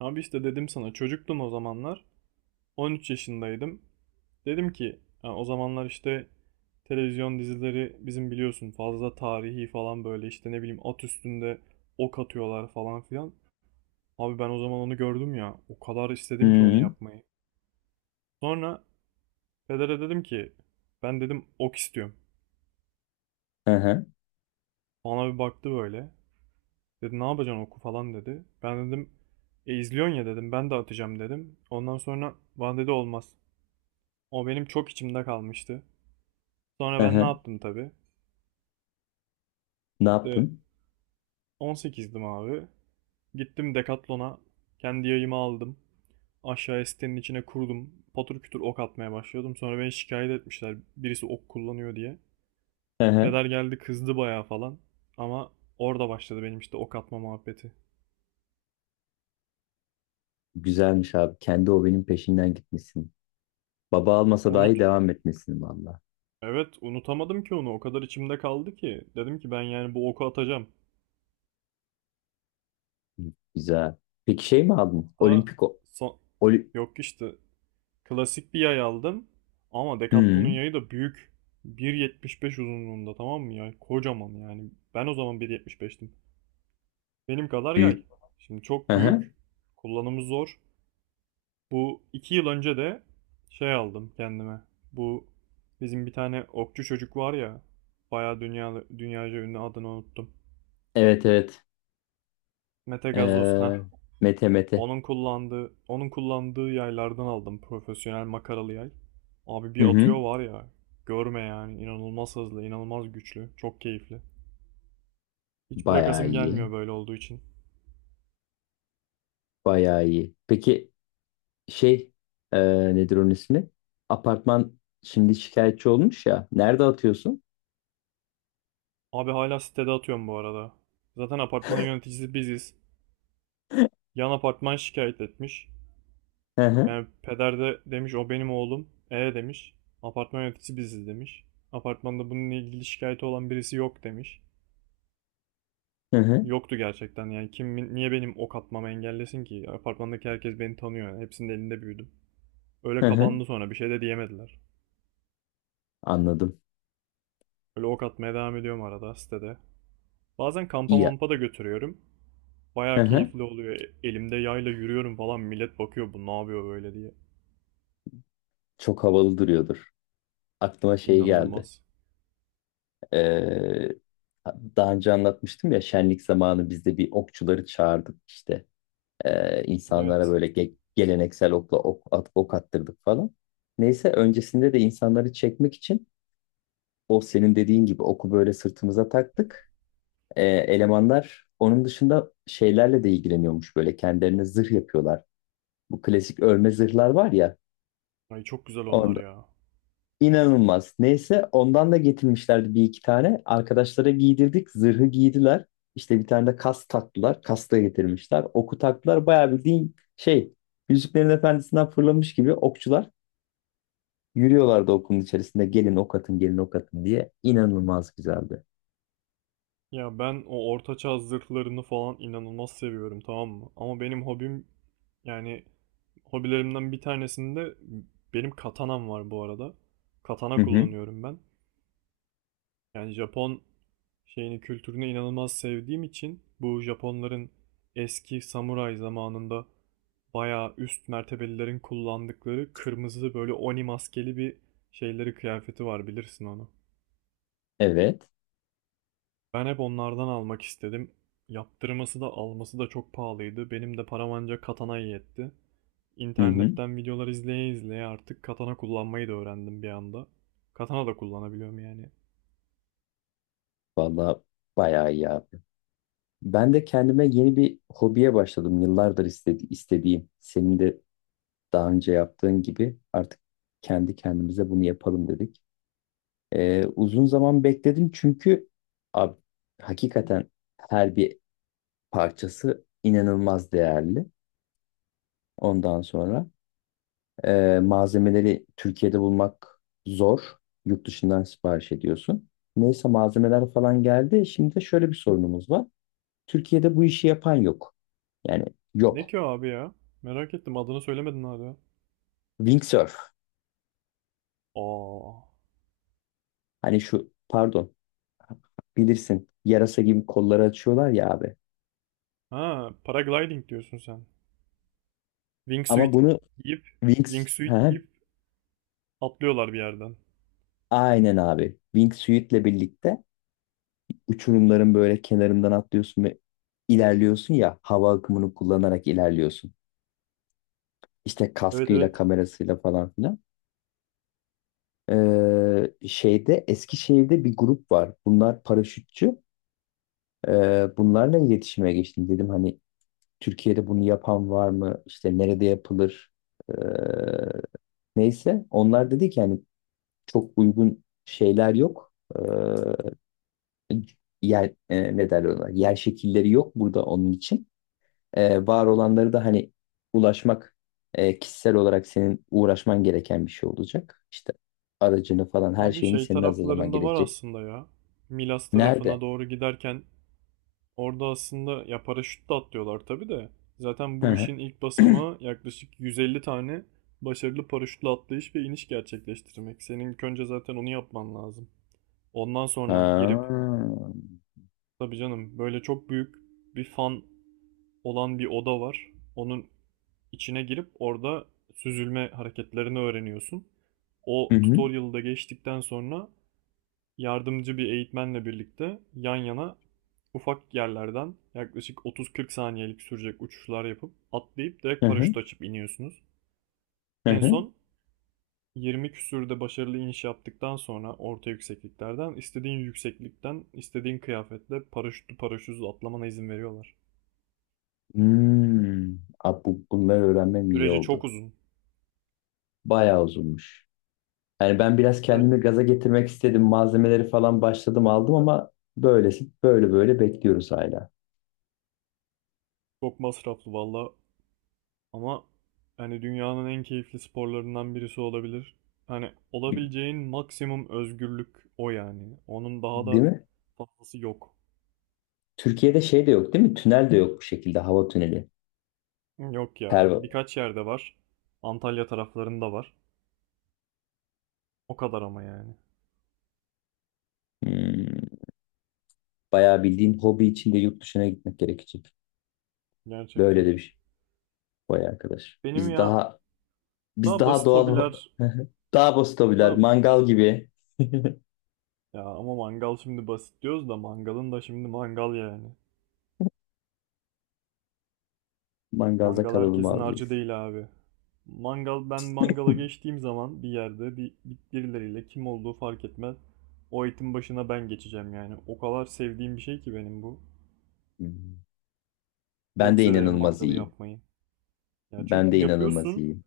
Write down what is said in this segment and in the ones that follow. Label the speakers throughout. Speaker 1: Abi işte dedim sana çocuktum o zamanlar. 13 yaşındaydım. Dedim ki o zamanlar işte televizyon dizileri bizim biliyorsun fazla tarihi falan böyle işte ne bileyim at üstünde ok atıyorlar falan filan. Abi ben o zaman onu gördüm ya. O kadar istedim ki onu
Speaker 2: Hı
Speaker 1: yapmayı. Sonra pedere dedim ki ben dedim ok istiyorum.
Speaker 2: hı,
Speaker 1: Bana bir baktı böyle. Dedi ne yapacaksın oku falan dedi. Ben dedim e izliyorsun ya dedim ben de atacağım dedim. Ondan sonra bana dedi olmaz. O benim çok içimde kalmıştı.
Speaker 2: hı
Speaker 1: Sonra ben ne
Speaker 2: hı.
Speaker 1: yaptım tabii.
Speaker 2: Ne
Speaker 1: İşte
Speaker 2: yaptın?
Speaker 1: 18'dim abi. Gittim Decathlon'a. Kendi yayımı aldım. Aşağıya sitenin içine kurdum. Patır kütür ok atmaya başlıyordum. Sonra beni şikayet etmişler. Birisi ok kullanıyor diye.
Speaker 2: Hı hı.
Speaker 1: Peder geldi kızdı bayağı falan. Ama orada başladı benim işte ok atma muhabbeti.
Speaker 2: Güzelmiş abi. Kendi hobinin peşinden gitmişsin. Baba almasa
Speaker 1: Unut.
Speaker 2: dahi devam etmişsin valla.
Speaker 1: Evet, unutamadım ki onu. O kadar içimde kaldı ki. Dedim ki ben yani bu oku atacağım.
Speaker 2: Güzel. Peki şey mi aldın?
Speaker 1: Hatta
Speaker 2: Olimpik o.
Speaker 1: son...
Speaker 2: Oli
Speaker 1: yok işte, klasik bir yay aldım. Ama Decathlon'un
Speaker 2: hı.
Speaker 1: yayı da büyük. 1,75 uzunluğunda, tamam mı ya? Kocaman yani. Ben o zaman 1,75'tim. Benim kadar yay.
Speaker 2: Büyük.
Speaker 1: Şimdi
Speaker 2: Hı
Speaker 1: çok
Speaker 2: hı.
Speaker 1: büyük. Kullanımı zor. Bu 2 yıl önce de şey aldım kendime. Bu bizim bir tane okçu çocuk var ya. Bayağı dünyaca ünlü, adını unuttum.
Speaker 2: Evet evet.
Speaker 1: Mete Gazoz.
Speaker 2: Ee,
Speaker 1: Ha.
Speaker 2: Mete Mete.
Speaker 1: Onun kullandığı yaylardan aldım. Profesyonel makaralı yay. Abi
Speaker 2: Hı
Speaker 1: bir
Speaker 2: hı.
Speaker 1: atıyor var ya. Görme yani. İnanılmaz hızlı, inanılmaz güçlü. Çok keyifli. Hiç
Speaker 2: Bayağı
Speaker 1: bırakasım
Speaker 2: iyi.
Speaker 1: gelmiyor böyle olduğu için.
Speaker 2: Bayağı iyi. Peki şey nedir onun ismi? Apartman şimdi şikayetçi olmuş ya. Nerede atıyorsun?
Speaker 1: Abi hala sitede atıyorum bu arada. Zaten apartmanın yöneticisi biziz. Yan apartman şikayet etmiş.
Speaker 2: Hı hı.
Speaker 1: Yani peder de demiş o benim oğlum. E demiş. Apartman yöneticisi biziz demiş. Apartmanda bununla ilgili şikayeti olan birisi yok demiş.
Speaker 2: Hı hı.
Speaker 1: Yoktu gerçekten yani, kim niye benim ok atmamı engellesin ki? Apartmandaki herkes beni tanıyor yani, hepsinin elinde büyüdüm. Öyle
Speaker 2: Hı hı.
Speaker 1: kapandı, sonra bir şey de diyemediler.
Speaker 2: Anladım.
Speaker 1: Öyle ok atmaya devam ediyorum arada sitede. Bazen kampa
Speaker 2: İyi.
Speaker 1: mampa da götürüyorum.
Speaker 2: Hı
Speaker 1: Bayağı
Speaker 2: hı.
Speaker 1: keyifli oluyor. Elimde yayla yürüyorum falan, millet bakıyor bu ne yapıyor böyle diye.
Speaker 2: Çok havalı duruyordur. Aklıma şey geldi.
Speaker 1: İnanılmaz.
Speaker 2: Ee, daha önce anlatmıştım ya şenlik zamanı bizde bir okçuları çağırdık işte. İnsanlara
Speaker 1: Evet.
Speaker 2: böyle geleneksel okla ok, at, ok attırdık falan. Neyse öncesinde de insanları çekmek için o senin dediğin gibi oku böyle sırtımıza taktık. Elemanlar onun dışında şeylerle de ilgileniyormuş böyle kendilerine zırh yapıyorlar. Bu klasik örme zırhlar var ya.
Speaker 1: Ay, çok güzel onlar ya.
Speaker 2: İnanılmaz. Neyse ondan da getirmişlerdi bir iki tane. Arkadaşlara giydirdik. Zırhı giydiler. İşte bir tane de kas taktılar. Kas da getirmişler. Oku taktılar. Bayağı bildiğin şey Yüzüklerin Efendisi'nden fırlamış gibi okçular yürüyorlardı okulun içerisinde. Gelin ok atın, gelin ok atın diye. İnanılmaz güzeldi.
Speaker 1: Ya ben o ortaçağ zırhlarını falan inanılmaz seviyorum, tamam mı? Ama benim hobim yani, hobilerimden bir tanesinde benim katanam var bu arada.
Speaker 2: Hı
Speaker 1: Katana
Speaker 2: hı.
Speaker 1: kullanıyorum ben. Yani Japon şeyini, kültürünü inanılmaz sevdiğim için, bu Japonların eski samuray zamanında bayağı üst mertebelilerin kullandıkları kırmızı böyle oni maskeli bir şeyleri, kıyafeti var, bilirsin onu.
Speaker 2: Evet.
Speaker 1: Ben hep onlardan almak istedim. Yaptırması da alması da çok pahalıydı. Benim de param ancak katanaya yetti.
Speaker 2: Hı hı.
Speaker 1: İnternetten videolar izleye izleye artık katana kullanmayı da öğrendim bir anda. Katana da kullanabiliyorum yani.
Speaker 2: Vallahi bayağı iyi abi. Ben de kendime yeni bir hobiye başladım. Yıllardır istediğim. Senin de daha önce yaptığın gibi artık kendi kendimize bunu yapalım dedik. Uzun zaman bekledim çünkü abi, hakikaten her bir parçası inanılmaz değerli. Ondan sonra malzemeleri Türkiye'de bulmak zor. Yurt dışından sipariş ediyorsun. Neyse malzemeler falan geldi. Şimdi de şöyle bir sorunumuz var. Türkiye'de bu işi yapan yok. Yani
Speaker 1: Ne
Speaker 2: yok.
Speaker 1: ki o abi ya? Merak ettim, adını söylemedin hala.
Speaker 2: Wingsurf.
Speaker 1: Aa.
Speaker 2: Hani şu pardon bilirsin yarasa gibi kolları açıyorlar ya abi.
Speaker 1: Ha, paragliding diyorsun sen.
Speaker 2: Ama
Speaker 1: Wingsuit
Speaker 2: bunu
Speaker 1: giyip,
Speaker 2: Wings
Speaker 1: wingsuit
Speaker 2: ha,
Speaker 1: giyip atlıyorlar bir yerden.
Speaker 2: aynen abi. Wingsuit'le birlikte uçurumların böyle kenarından atlıyorsun ve ilerliyorsun ya hava akımını kullanarak ilerliyorsun. İşte
Speaker 1: Evet,
Speaker 2: kaskıyla
Speaker 1: evet.
Speaker 2: kamerasıyla falan filan. Şeyde Eskişehir'de bir grup var. Bunlar paraşütçü. Bunlarla iletişime geçtim. Dedim hani Türkiye'de bunu yapan var mı? İşte nerede yapılır? Ee, neyse. Onlar dedi ki hani çok uygun şeyler yok. Ee, yer ne derler ona yer şekilleri yok burada onun için. Var olanları da hani ulaşmak kişisel olarak senin uğraşman gereken bir şey olacak. İşte aracını falan her
Speaker 1: Abi
Speaker 2: şeyini
Speaker 1: şey
Speaker 2: senin hazırlaman
Speaker 1: taraflarında var
Speaker 2: gerekecek.
Speaker 1: aslında ya. Milas tarafına
Speaker 2: Nerede?
Speaker 1: doğru giderken orada, aslında ya paraşütle atlıyorlar tabii de. Zaten
Speaker 2: Hı
Speaker 1: bu
Speaker 2: hı.
Speaker 1: işin ilk basamağı yaklaşık 150 tane başarılı paraşütle atlayış ve iniş gerçekleştirmek. Senin ilk önce zaten onu yapman lazım. Ondan sonra girip,
Speaker 2: Ha.
Speaker 1: tabii canım böyle çok büyük bir fan olan bir oda var. Onun içine girip orada süzülme hareketlerini öğreniyorsun.
Speaker 2: Hı
Speaker 1: O
Speaker 2: hı.
Speaker 1: tutorial'da geçtikten sonra yardımcı bir eğitmenle birlikte yan yana ufak yerlerden yaklaşık 30-40 saniyelik sürecek uçuşlar yapıp, atlayıp direkt
Speaker 2: Hı hı.
Speaker 1: paraşüt açıp iniyorsunuz.
Speaker 2: Hı
Speaker 1: En
Speaker 2: hı.
Speaker 1: son 20 küsürde başarılı iniş yaptıktan sonra, orta yüksekliklerden, istediğin yükseklikten istediğin kıyafetle paraşütlü paraşütsüz atlamana izin veriyorlar.
Speaker 2: Hmm. Abi bunları öğrenmem iyi
Speaker 1: Süreci çok
Speaker 2: oldu.
Speaker 1: uzun
Speaker 2: Bayağı uzunmuş. Yani ben biraz
Speaker 1: ve
Speaker 2: kendimi gaza getirmek istedim. Malzemeleri falan başladım aldım ama böylesi böyle böyle bekliyoruz hala.
Speaker 1: çok masraflı valla. Ama hani dünyanın en keyifli sporlarından birisi olabilir. Hani olabileceğin maksimum özgürlük o yani. Onun daha
Speaker 2: Değil
Speaker 1: da
Speaker 2: mi?
Speaker 1: fazlası yok.
Speaker 2: Türkiye'de şey de yok değil mi? Tünel de yok bu şekilde. Hava tüneli.
Speaker 1: Yok ya.
Speaker 2: Perva.
Speaker 1: Birkaç yerde var. Antalya taraflarında var. O kadar ama yani.
Speaker 2: Hmm, bayağı bildiğin hobi için de yurt dışına gitmek gerekecek. Böyle
Speaker 1: Gerçekten.
Speaker 2: de bir şey. Vay arkadaş.
Speaker 1: Benim
Speaker 2: Biz
Speaker 1: ya,
Speaker 2: daha biz
Speaker 1: daha
Speaker 2: daha
Speaker 1: basit
Speaker 2: doğal
Speaker 1: hobiler,
Speaker 2: daha bostabiler.
Speaker 1: daha
Speaker 2: Mangal gibi.
Speaker 1: ya ama mangal, şimdi basit diyoruz da mangalın da, şimdi mangal yani.
Speaker 2: Mangalda
Speaker 1: Mangal
Speaker 2: kalalım
Speaker 1: herkesin
Speaker 2: abi
Speaker 1: harcı
Speaker 2: biz.
Speaker 1: değil abi. Mangal, ben mangala geçtiğim zaman bir yerde birileriyle, kim olduğu fark etmez. O etin başına ben geçeceğim yani. O kadar sevdiğim bir şey ki benim bu.
Speaker 2: Hmm. Ben
Speaker 1: Çok
Speaker 2: de
Speaker 1: severim
Speaker 2: inanılmaz
Speaker 1: mangalı
Speaker 2: iyiyim.
Speaker 1: yapmayı. Ya
Speaker 2: Ben
Speaker 1: çünkü
Speaker 2: de inanılmaz
Speaker 1: yapıyorsun,
Speaker 2: iyiyim.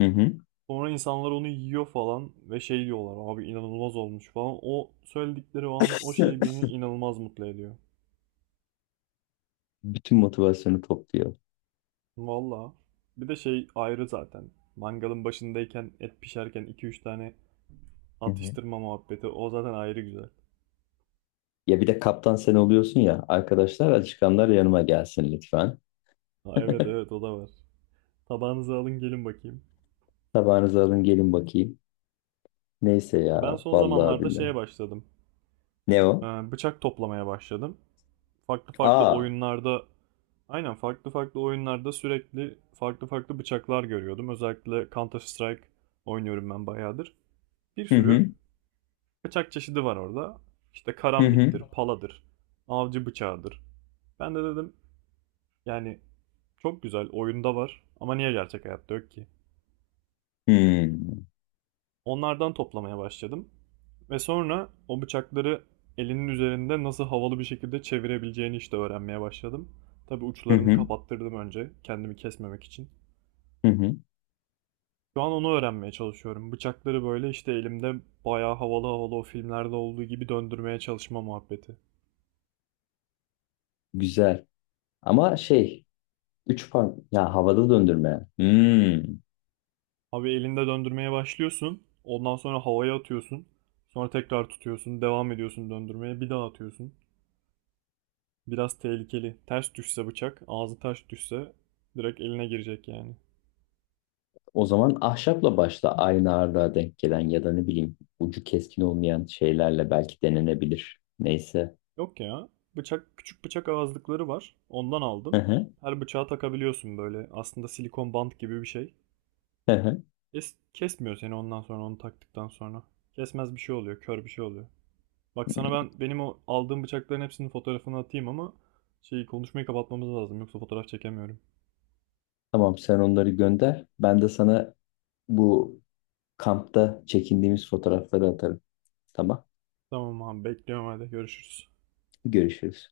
Speaker 2: Hı hı.
Speaker 1: sonra insanlar onu yiyor falan ve şey diyorlar, abi inanılmaz olmuş falan. O söyledikleri o an, o şey beni inanılmaz mutlu ediyor.
Speaker 2: Bütün motivasyonu topluyor.
Speaker 1: Valla. Bir de şey ayrı zaten. Mangalın başındayken, et pişerken 2-3 tane
Speaker 2: Hı hı.
Speaker 1: atıştırma muhabbeti, o zaten ayrı güzel.
Speaker 2: Ya bir de kaptan sen oluyorsun ya. Arkadaşlar açıkanlar yanıma gelsin lütfen.
Speaker 1: Ha, evet, evet o da var. Tabağınızı alın gelin bakayım.
Speaker 2: Tabağınızı alın gelin bakayım. Neyse
Speaker 1: Ben
Speaker 2: ya
Speaker 1: son
Speaker 2: vallahi
Speaker 1: zamanlarda
Speaker 2: billahi.
Speaker 1: şeye başladım.
Speaker 2: Ne
Speaker 1: E,
Speaker 2: o?
Speaker 1: Bıçak toplamaya başladım. Farklı farklı
Speaker 2: Aa.
Speaker 1: oyunlarda, aynen, farklı farklı oyunlarda sürekli farklı farklı bıçaklar görüyordum. Özellikle Counter Strike oynuyorum ben bayağıdır. Bir
Speaker 2: Hı
Speaker 1: sürü
Speaker 2: hı.
Speaker 1: bıçak çeşidi var orada. İşte
Speaker 2: Hı hı.
Speaker 1: karambittir, paladır, avcı bıçağıdır. Ben de dedim yani, çok güzel oyunda var ama niye gerçek hayatta yok ki?
Speaker 2: Hı hı.
Speaker 1: Onlardan toplamaya başladım. Ve sonra o bıçakları elinin üzerinde nasıl havalı bir şekilde çevirebileceğini işte öğrenmeye başladım. Tabii
Speaker 2: Hı
Speaker 1: uçlarını
Speaker 2: hı.
Speaker 1: kapattırdım önce, kendimi kesmemek için.
Speaker 2: Hı.
Speaker 1: Şu an onu öğrenmeye çalışıyorum. Bıçakları böyle işte elimde bayağı havalı havalı, o filmlerde olduğu gibi döndürmeye çalışma muhabbeti.
Speaker 2: Güzel. Ama şey üç par ya havada döndürme. Hmm.
Speaker 1: Abi elinde döndürmeye başlıyorsun. Ondan sonra havaya atıyorsun. Sonra tekrar tutuyorsun. Devam ediyorsun döndürmeye. Bir daha atıyorsun. Biraz tehlikeli. Ters düşse bıçak, ağzı ters düşse direkt eline girecek yani.
Speaker 2: O zaman ahşapla başla aynı ağırlığa denk gelen ya da ne bileyim ucu keskin olmayan şeylerle belki denenebilir. Neyse.
Speaker 1: Yok ya. Bıçak, küçük bıçak ağızlıkları var. Ondan
Speaker 2: Hı
Speaker 1: aldım.
Speaker 2: hı.
Speaker 1: Her bıçağa takabiliyorsun böyle. Aslında silikon bant gibi bir şey.
Speaker 2: Hı hı.
Speaker 1: Es kesmiyor seni ondan sonra, onu taktıktan sonra. Kesmez bir şey oluyor, kör bir şey oluyor. Bak sana benim o aldığım bıçakların hepsinin fotoğrafını atayım, ama şeyi, konuşmayı kapatmamız lazım yoksa fotoğraf çekemiyorum.
Speaker 2: Tamam sen onları gönder. Ben de sana bu kampta çekindiğimiz fotoğrafları atarım. Tamam.
Speaker 1: Tamam abi, bekliyorum, hadi görüşürüz.
Speaker 2: Görüşürüz.